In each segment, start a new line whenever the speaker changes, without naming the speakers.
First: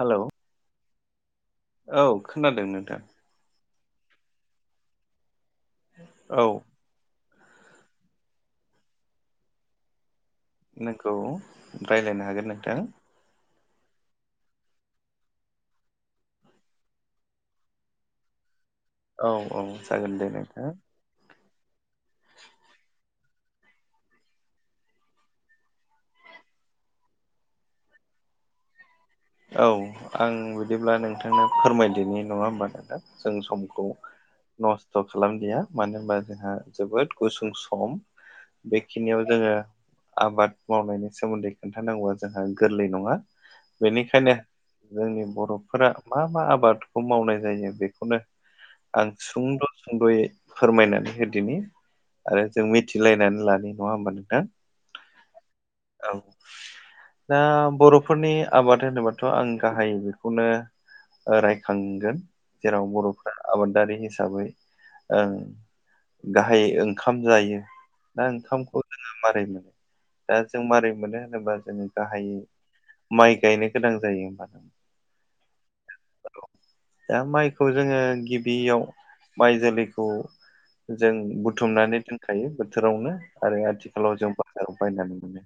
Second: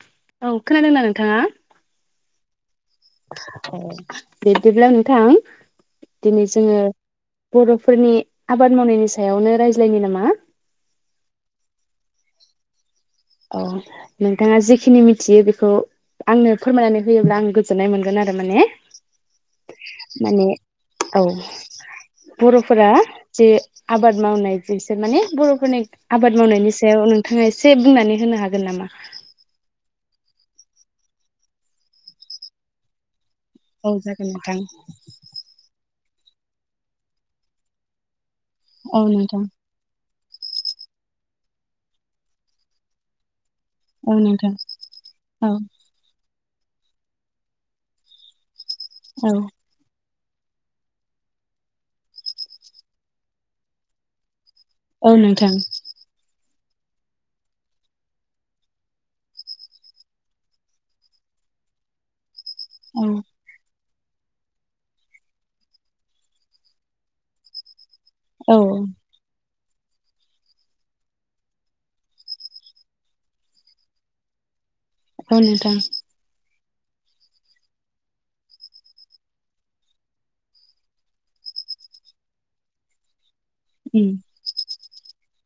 Hello
औ खोनादोंना नोंथाङा?
औ खोनादों नोंथां।
ओ बिदिब्ला नोंथां
औ
दिनै जोङो बर'फोरनि आबाद मावनायनि सायावनो रायज्लायनि नामा?
नोंगौ, रायलायनो हागोन नोंथां।
औ नोंथाङा जिखिनि मिथियो बेखौ आंनो फोरमायनानै होयोब्ला आं गोजोननाय मोनगोन आरो माने।
औ औ जागोन दे
माने
नोंथां।
औ बर'फोरा जे आबाद मावनाय बिसोर माने बर'फोरनि आबाद मावनायनि सायाव नोंथाङा एसे बुंनानै होनो हागोन नामा?
औ आं बिदिब्ला नोंथांनो फोरमायदिनि। नङा होमबा नोंथां? जों समखौ
औ
खौ
जागोन नोंथां
नस्थ' खालामदिया। मानो होनबा जोंहा जोबोद गुसुं सम।
औ
बेखिनियाव
नोंथां
जोङो आबाद मावनायनि सोमोन्दै खोन्थानांगौआ जोंहा गोरलै नङा।
औ
बेनिखायनो
नोंथां
जोंनि
औ
बर'फोरा मा मा आबादखौ मावनाय जायो बेखौनो आं
औ
सुंद' सुंद'यै फोरमायनानै होदिनि। आरो जों मिथिलायनानै लानि। नङा होमबा नोंथां?
औ नोंथां।
औ, दा बर'फोरनि आबाद होनोबाथ' आं गाहायै बेखौनो रायखांगोन जेराव
औ
बर'फ्रा आबादारि हिसाबै ओं गाहाय ओंखाम जायो। दा
औ
ओंखामखौ जोङो मारै मोनो? दा जों मारै मोनो होनोबा जोङो गाहायै माइ गायनो गोनां जायो होबा।
औ नोंथां।
दा माइखौ जोङो गिबियाव माइ जोलैखौ जों बुथुमनानै दोनखायो बोथोरावनो। आरो
उम
आथिखालाव जों बाजाराव बायनानै मोनो।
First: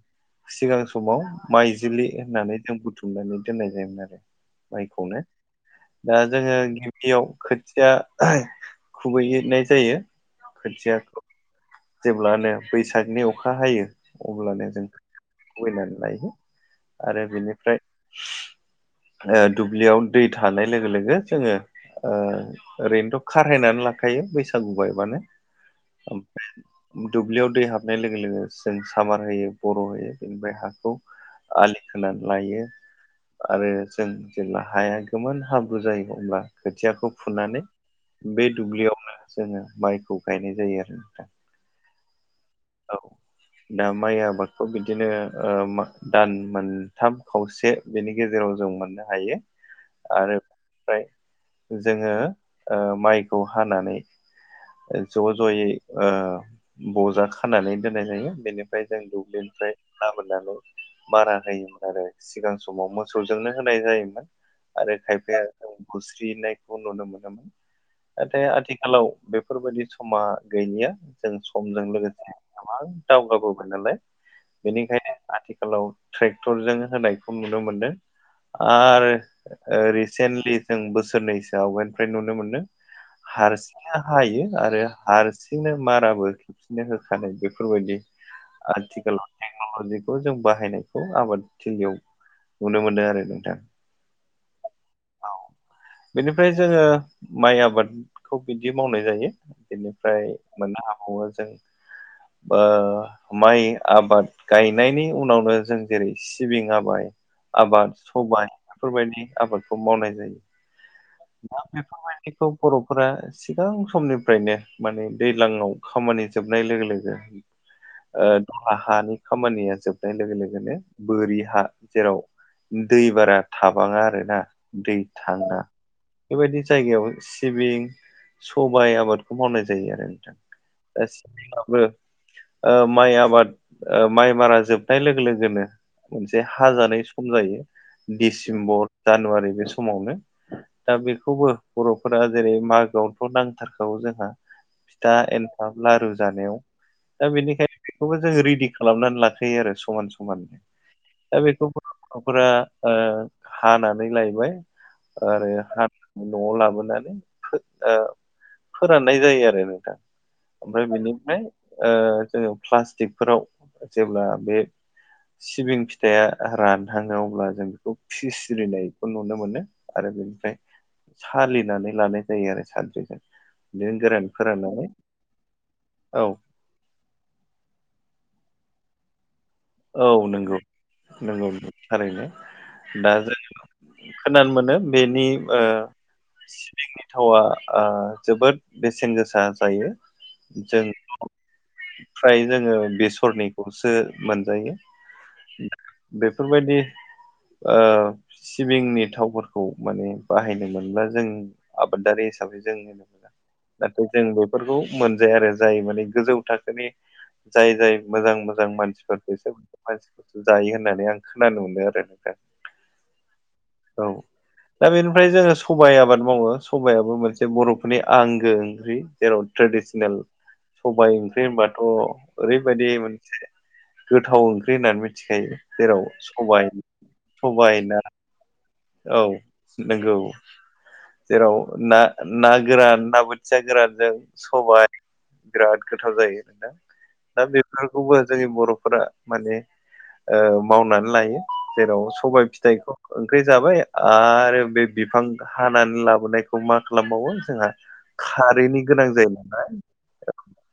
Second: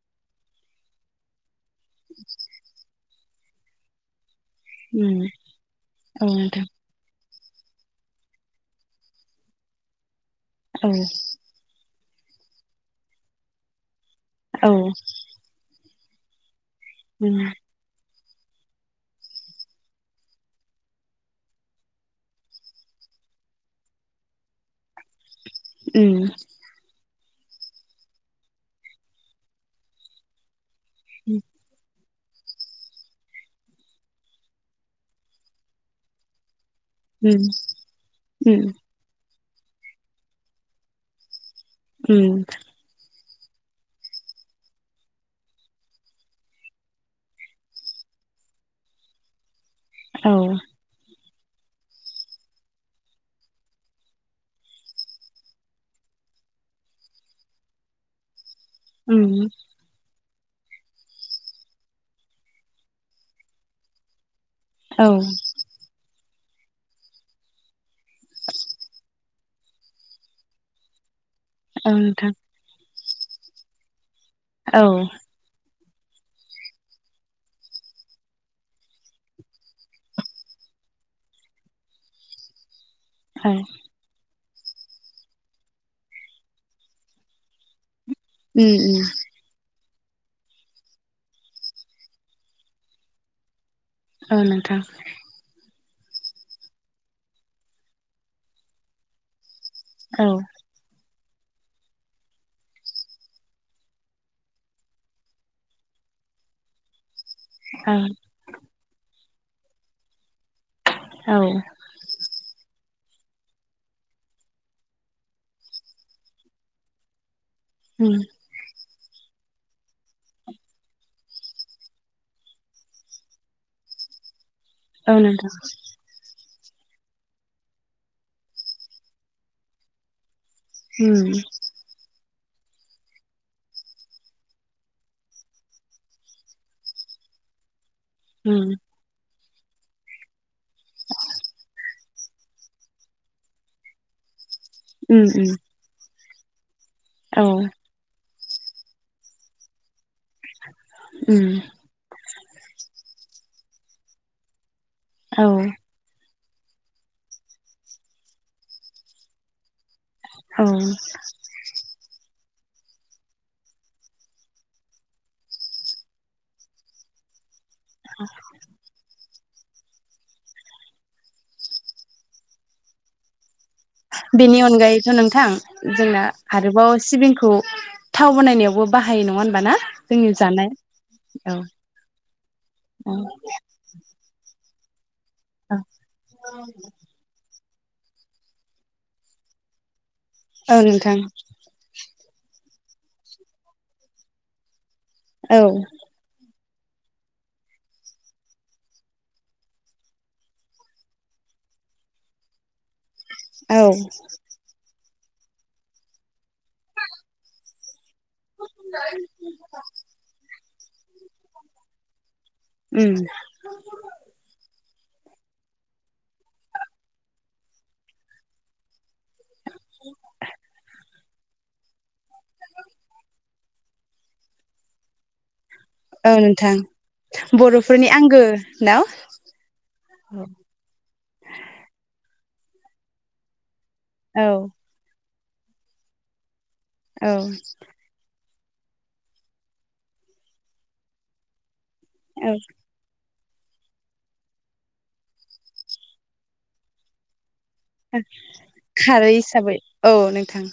सिगां समाव माइजुलि होननानै जों बुथुमनानै दोननाय जायोमोन आरो
उम
माइखौनो। दा
औ
जोङो
नोंथां
गि बियाव खोथिया खुबैहैनाय जायो।
औ
खोथियाखौ जेब्लानो बैसागनि अखा हायो अब्लानो
औ
जों खुबैनानै लायो। आरो
उम
बिनिफ्राय
[inaudible]
ओ दुब्लियाव दै थानाय लोगो लोगो जोङो ओ ओरैनोथ' खारहायनानै लाखायो बैसागु बायबानो।
ओम।
दुब्लियाव दै हाबनाय लोगो लोगो जों सामार होयो, बर' होयो बेनिफ्राय हा खौ आलि खोनानै लायो। आरो जों जेब्ला हाया गोबान हाब्रु जायो अब्ला खोथियाखौ
उम
फुनानै बे
उम
दुब्लियावनो जोङो माइखौ गायनाय जायो आरो [inaudible]
उम
औ दा माइ आबादखौ बिदिनो ओ दान मोनथाम खावसे बेनि गेजेराव जों मोननो हायो
[inaudible]
आरो ओफ्राय जोङो ओ माइखौ हानानै ज' ज'यै ओ बजा खानानै दोननाय जायो। बेनिफ्राय जों
उम
दुब्लिनिफ्राय लाबोनानै बारा होयोमोन आरो। सिगां समाव मोसौजोंनो होनाय जायोमोन। आरो
औ
खायफाया खुस्रिनायखौ नुनो मोनोमोन। नाथाय आथिखालाव बेफोरबायदि समा गैलिया जों समजों
औ
लोगोसे
नोंथां
गोबां दावगाबोबाय नालाय।
औ
बेनिखायनो आथिखालाव ट्रेक्टरजों होनायखौ नुनो मोनदों। आरो ओ रिसेन्टलि जों बोसोरनैसो आवगायनिफ्राय नुनो मोनदों।
औ
हारसिङनो हायो आरो हारसिंनो माराबो खेबसेनो होखानाय बेफोरबायदि
उम उम
आथिखालाव टेक्न'लजिखौ जों बाहायनायखौ आबादथिलियाव नुनो मोनदों आरो नोंथां
औ नोंथां
औ बेनिफ्राय जोङो माइ आबादखौ बिदि मावनाय जायो बेनिफ्राय
औ
मोननो हाबावो जों ओ माइ आबाद गायनायनि उनावनो जों जेरै सिबिं आमाइ आबाद
औ
सबाइ बेफोरबायदि आबादखौ मावनाय जायो
औ
खामानिखौ बर'फोरा सिगां समनिफ्रायनो माने दैज्लांयाव खामानि जोबनाय लोगो लोगो
उम
ओ दहा हानि खामानिया जोबनाय लोगो लोगोनो बोरि हा जेराव दै बारा थाबाङा आरोना दै
औ नोंथां
थाङा बेबायदि जायगायाव सिबिं सबाइ आबादखौ मावनाय जायो आरो नोंथां
उम
एसेबाबो ओ माइ आबाद ओ माइ मारा जोबनाय लोगो लोगोनो मोनसे हाजानाय सम जायो
उम
डिसेम्बर जानुवारि बे समावनो दा बेखौबो बर'फोरा जेरै मागोआवथ' नांथारखागौ जोंहा फिथा
उम उम
एनथाब लारु जानायाव दा
औ
बेनिखायनो बेखौबो जों रेडि खालामनानै लाखायो आरो समान समान दा
उम
बेखौ गथ'फोरा ओ हानानै लायबाय
औ
आरो हा न'आव लाबोनानै फो-फोराननाय जायो आरो नोंथां
औ
ओमफ्राय बेनिफ्राय ओ जोङो प्लास्टिकफोराव जेब्ला बे सिबिं फिथाया रानहाङो अब्ला जों बेखौ फिस्रिनायखौ नुनो मोनो आरो बेनिफ्राय सालिनानै लानाय जायो आरो सानद्रिजों
बेनि अनगायैथ' नोंथां जोंना
औ
आरोबाव सिबिंखौ थाव बानायनायावबो बाहायो नङा होनबा ना
औ
जोंनि
नंगौ
जानाय
नंगौ
औ
थारैनो दा
औ
जोङो खोनानो मोनो बेनि सिबिंनि
[unintelligible]
थावा ओ जोबोद बेसेन गोसा जायो
औ
जों
नोंथां
फ्राय जोङो बेसरनिखौसो मोनजायो
औ
बेफोरबायदि ओ सिबिंनि थावफोरखौ माने बाहायनो मोनब्ला जों आबादारि हिसाबै जोंनिनो मोजां
औ
नाथाय जों बेफोरखौ मोनजाया आरो जाय माने गोजौ थाखोनि जाय जाय मोजां मोजां मानसिफोर बेसोरबादि मानसिफोरसो जायो होननानै आं खोनानो मोनो आरो नोंथां
उम
औ दा बेनिफ्राय जोङो सबाइ आबाद मावो सबाइयाबो मोनसे बर'फोरनि आंगो ओंख्रि जेराव ट्रेडिसनेल सबाइ ओंख्रि होनबाथ' ओरैबायदि मोनसे गोथाव ओंख्रि होननानै मिथिखायो जेराव
औ
सबाइ
नोंथां
सबाइ ना
बर'फोरनि आंगो
औ नंगौ जेराव ना ना गोरान ना बोथिया गोरानजों
औ
सबाइ बिराद गोथाव जायो नोंथां
औ
दा बेफोर खौबो जोंनि बर'फोरा माने ओ मावनानै लायो जेराव सबाइ
औ
फिथाइखौ बै जाबाय आरो बे बिफां हानानै लाबोनायखौ मा खालामबावो जोंहा खारैनि गोनां
खारै हिसाबै औ नोंथां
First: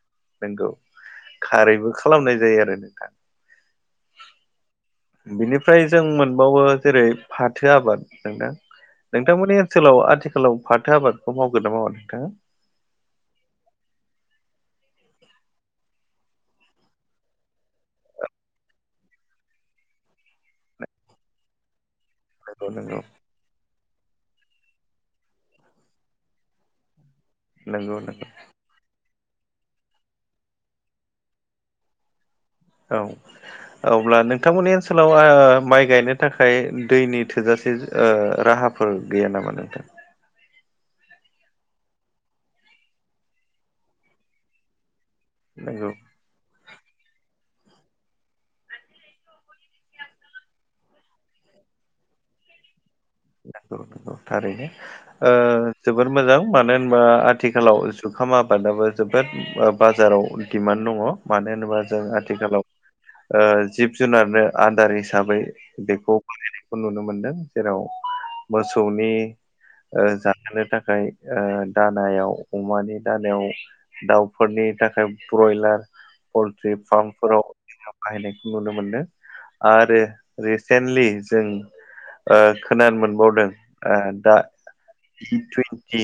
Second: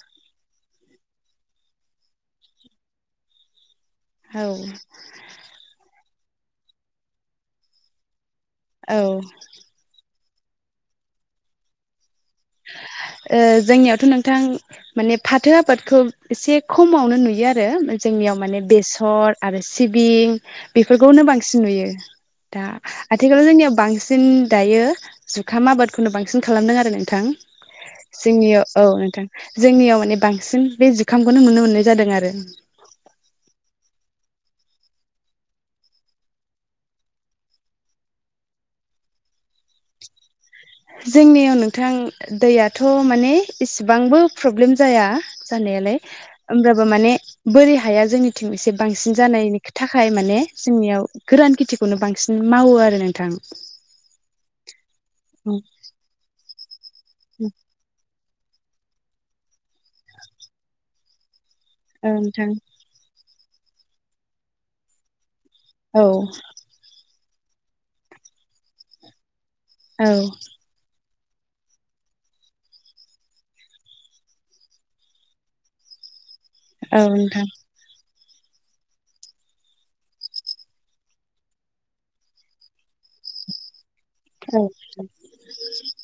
नंगौ खारैबो खालामनाय जायो आरो नोंथां
औ
बिनिफ्राय जों मोनबावो जेरै फाथो आबाद नोंथां
ओ
नोंथां मोननि खालाव आथिखालाव फाथो आबादखौ मावगोन ना मावा नोंथाङा
ओ जोंनियावथ' नोंथां माने फाथो आबादखौ एसे खमावनो नुयो आरो जोंनियाव माने बेसर आरो सिबिं बेफोरखौनो बांसिन नुयो दा
नंगौ
आ
नंगौ
- आथिखालाव जोंनियाव बांसिन दायो जुखाम आबादखौनो बांसिन खालामदों आरो नोंथां
नंगौ नंगौ
जोंनियाव औ नोंथां जोंनियाव माने बांसिन बे जिखामखौनो नुनो मोननाय जादों आरो
औ अब्ला नोंथांमोननि ओनसोलाव ओ माइ गायनो थाखाय दैनि थोजासे ओ राहा फोर गैया नामा नोंथां?
जोंनियाव नोंथां दैयाथ' माने इसेबांबो प्रब्लेम जाया
नंगौ
जानायालाय होमब्लाबो माने बोरै हाया जोंनिथिं एसे बांसिन जानायनि थाखाय माने जोंनियाव गोरान खेथि बेखौनो बांसिन मावो आरो नोंथां
नंगौ थारैनो ओ
औ
जोबोर मोजां मानो होनबा आथिखालाव जुग - खाम आबादाबो जोबोद ओ बाजाराव डिमान्ड दङ मानो होनोबा जों
नोंथां
आथिखालाव ओ जिब जुनारनो आदार हिसाबै
औ
बेखौ बाहायनाय खौ नुनो मोनदों जेराव मोसौनि ओ
औ
जाहोनो थाखाय ओ दानायाव अमानि दानायाव दाउफोरनि थाखाय ब्रयलार पलट्रि
औ
फार्मफोराव
नोंथां
बाहायनायखौ नुनो मोनदों आरो रिसेन्टलि जों ओ खोनानो मोनबावदों ओ दा
औ
इ टुन्टि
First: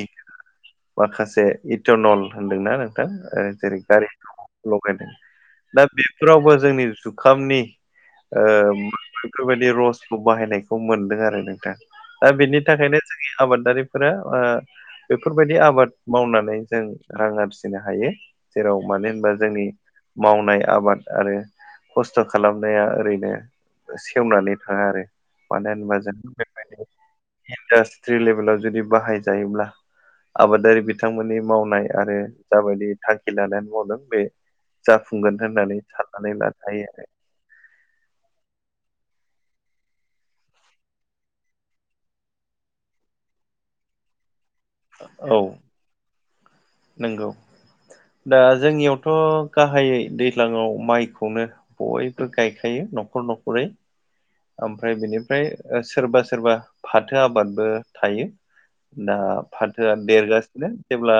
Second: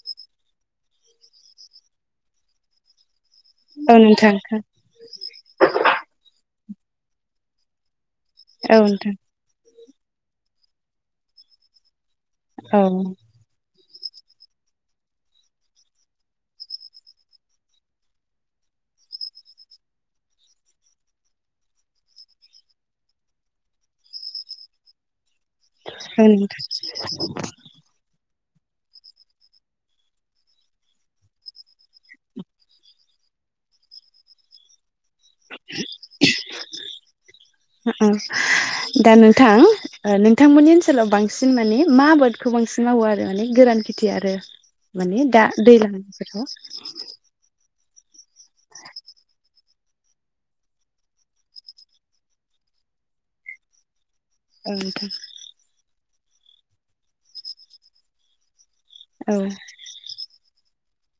माखासे इटनल होनदोंना नोंथां ओ जेरै
औ
गारि
नोंथां
दा बेफोरावबो जोंनि जुखामनि ओ
औ नोंथां
बेफोरबायदि रसखौ बाहायनायखौ मोनदों आरो नोंथां दा बेनि
औ
थाखायनो जोंनि आबादारिफोरा ओ बेफोरबायदि आबाद मावनानै जों रां आरजिनो हायो जेराव मानो होनबा जोंनि मावनाय आबाद आरो खस्थ' खालामनाया ओरैनो सेवनानै थाङा आरो
उम
दा स्ट्रि लेभेलाव जुदि बाहायजायोब्ला आबादारि बिथांमोननि मावनाय आरो जाबायदि थांखि लानानै मावदों बे जाफुंगोन होननानै साननानै लानो हायो आरो
उम उम दा नोंथां ओ नोंथांमोननि ओनसोलाव बांसिन माने मा आबादखौ बांसिन मावो आरो माने गोरान खेथि आरो माने
औ
दा दैलां बोथोराव
नंगौ दा जोंनियावथ' गाहायै दैज्लाङाव माइखौनो बयबो गायखायो न'खर न'खरै
औ
ओमफ्राय
नोंथां
बेनिफ्राय सोरबा सोरबा फाथो आबादबो थायो। दा
औ
फाथोआ देरगासिनो जेब्ला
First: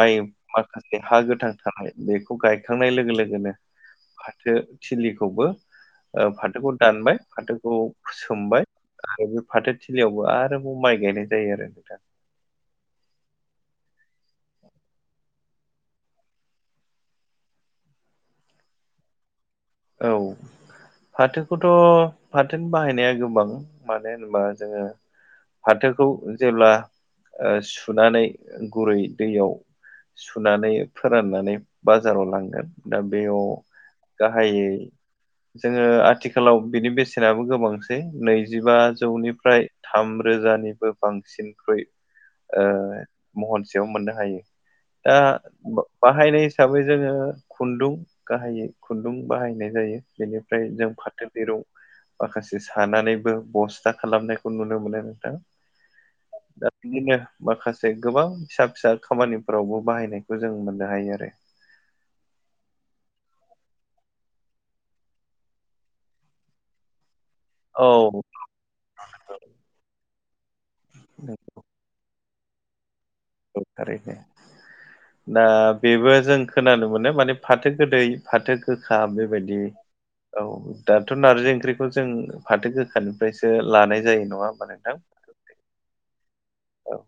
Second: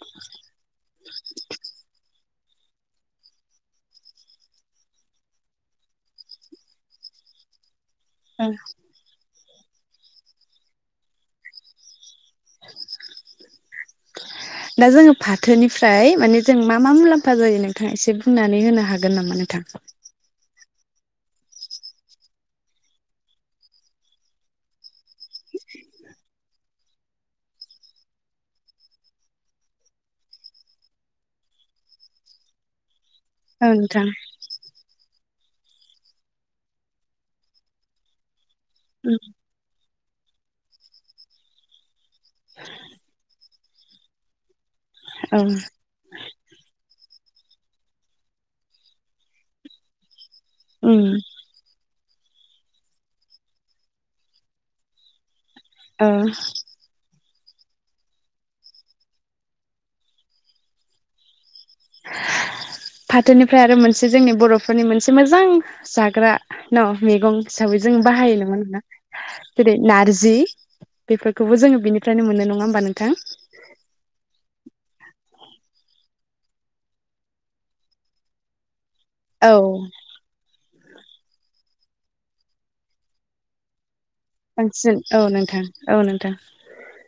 माइ माखासे हा गोथां थानाय बेखौ गायखांनाय लोगो लोगोनो फाथो थिलिखौबो फाथोखौ दानबाय फाथोखौ
औ
सोमबाय आरो बे फाथोथिलियावबो आरोबाव माइ गायनाय जायो आरो नोंथां
[inaudible] दा जोङो फाथोनिफ्राय माने जों मा मा मुलाम्फा जायो नोंथाङा एसे बुंनानै होनो हागोन नामा? नोंथांखौ
औ फाथोखौथ' फाथोनि बाहायनाया गोबां मानो होनोबा जोङो फाथोखौ जेब्ला सुनानै ओ गुरै दैयाव सुनानै फोराननानै बाजाराव लांगोन दा बेयाव
ओ नोंथां
गाहायै जोङो आथिखालाव बिनि बेसेनाबो गोबांसै नैजिबा जौनिफ्राय थाम रोजानिबो बांसिनख्रुइ ओ महन सेयाव मोननो हायो दा
औ
बाहायनाय हिसाबै जोङो खुन्दुं गाहायै खुन्दुं बाहायनाय जायो बेनि ओमफ्राय जों
उम
फाथो दिरुं माखासे सानानैबो बस्था खालामनायखौ नुनो मोनो नोंथां
ओम
दा बिदिनो माखासे गोबां फिसा फिसा खामानिफोरावबो बाहायनायखौ जों मोननो हायो आरो
फाथोनिफ्राय आरो मोनसे जोंनि बर'फोरनि मोनसे मोजां जाग्रा न' मेगं हिसाबै जों
औ
बाहायो नङा ओमबा जेरै नारजि बेफोरखौबो जोङो बिनिफ्रायनो मोननाय नङा होमबा नोंथां
औ थारैनो दा बेबो जों खोनानो मोनो माने फाथो गोदै फाथो गोखा
औ
बेबायदि औ दाथ' नार्जि ओंख्रिखौ जों फाथो गोखानिफ्रायसो लानाय जायो नङा होमबा नोंथां
बांसिन औ नोंथां औ नोंथां
औ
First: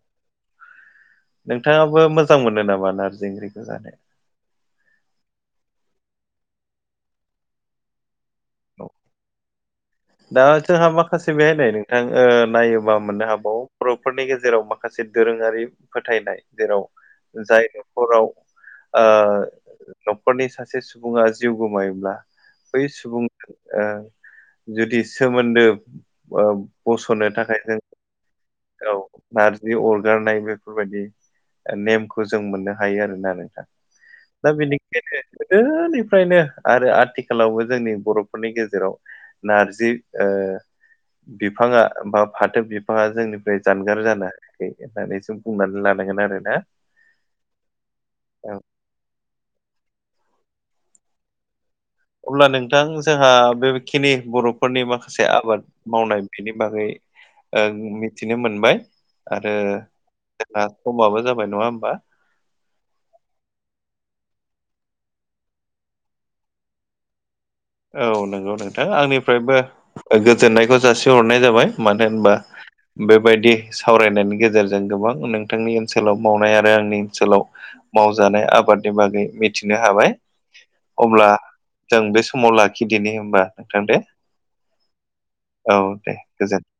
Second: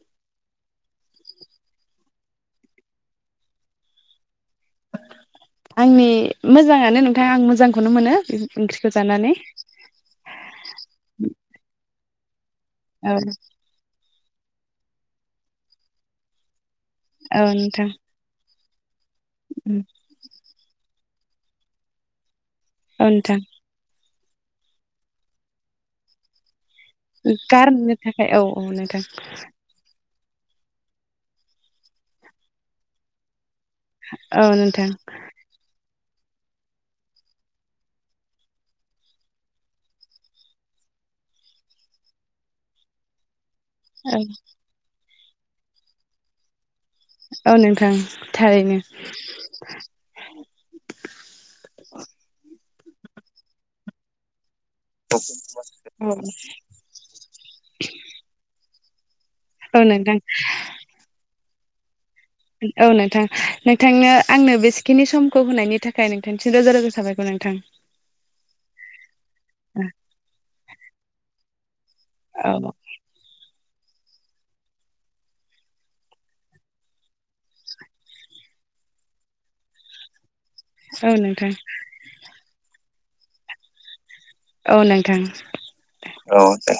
नोंथाङाबो मोजां मोनो नामा नारजि ओख्रिखौ जानो
आंनि मोजाङानो नोंथां आं मोजांखौनो मोनो
औ
ओंख्रिखौ जानानै
दा जोंहा माखासे बेहायनाय नोंथां नायोबा
औ
मोननो हाबावो बर'फोरनि गेजेराव माखासे दोरोङारि फोथायनाय जेराव जाय न'खराव ओ
उम
न'खरनि सासे सुबुङा जिउ गोमायोब्ला बै
औ नोंथां
सुबंनो ओ जुदि सोमोन्दो ओ बस'नो
उम
थाखाय जों
गारनो थाखाय औ
औ नार जि अरगारनाय बेफोरबायदि नेमखौ जों मोननो हायो आरोना नोंथां
औ
दा
नोंथां
बेनिखायनो गोदोनिफ्रायनो आरो आथिखालावबो जोंनि बर'फोरनि गेजेराव नारजि ओ बिफाङा बा फाथो बिफाङा जोंनि जानगार
औ
जानो हायाखै होननानै जों बुंनानै लानांगोन आरो ना
औ नोंथां थारैनो
अब्ला नोंथां जोंहा बेखिनि बर' फोरनि माखासे आबाद
औ
मावनाय बिनि बागै ओ मिथिनो मोनबाय आरो
औ नोंथां
जोंना समाबो जाबाय नङा होमबा
औ नोंथां नोंथांनो आंनो बेसेखिनि समखौ होनायनि थाखाय नोंथांनिसिम रोजा रोजा साबायखर नोंथां
औ नंगौ नोंथां आंनिफ्रायबो ओ गोजोननायखौ जासिहरनाय जाबाय। मादो होनबा
औ
बेबायदि सावरायनायनि गेजेरजों गोबां नोंथांनि ओनसोलाव मावनाय आरो आंनि ओनसोलाव मावजानाय आबादनि बागै मिथिनो हाबाय।
औ
अब्ला
नोंथां
जों बे समाव लाखिदिनि होमबा नोंथां दे।
औ नोंथां
औ दे
औ
गोजोन
दे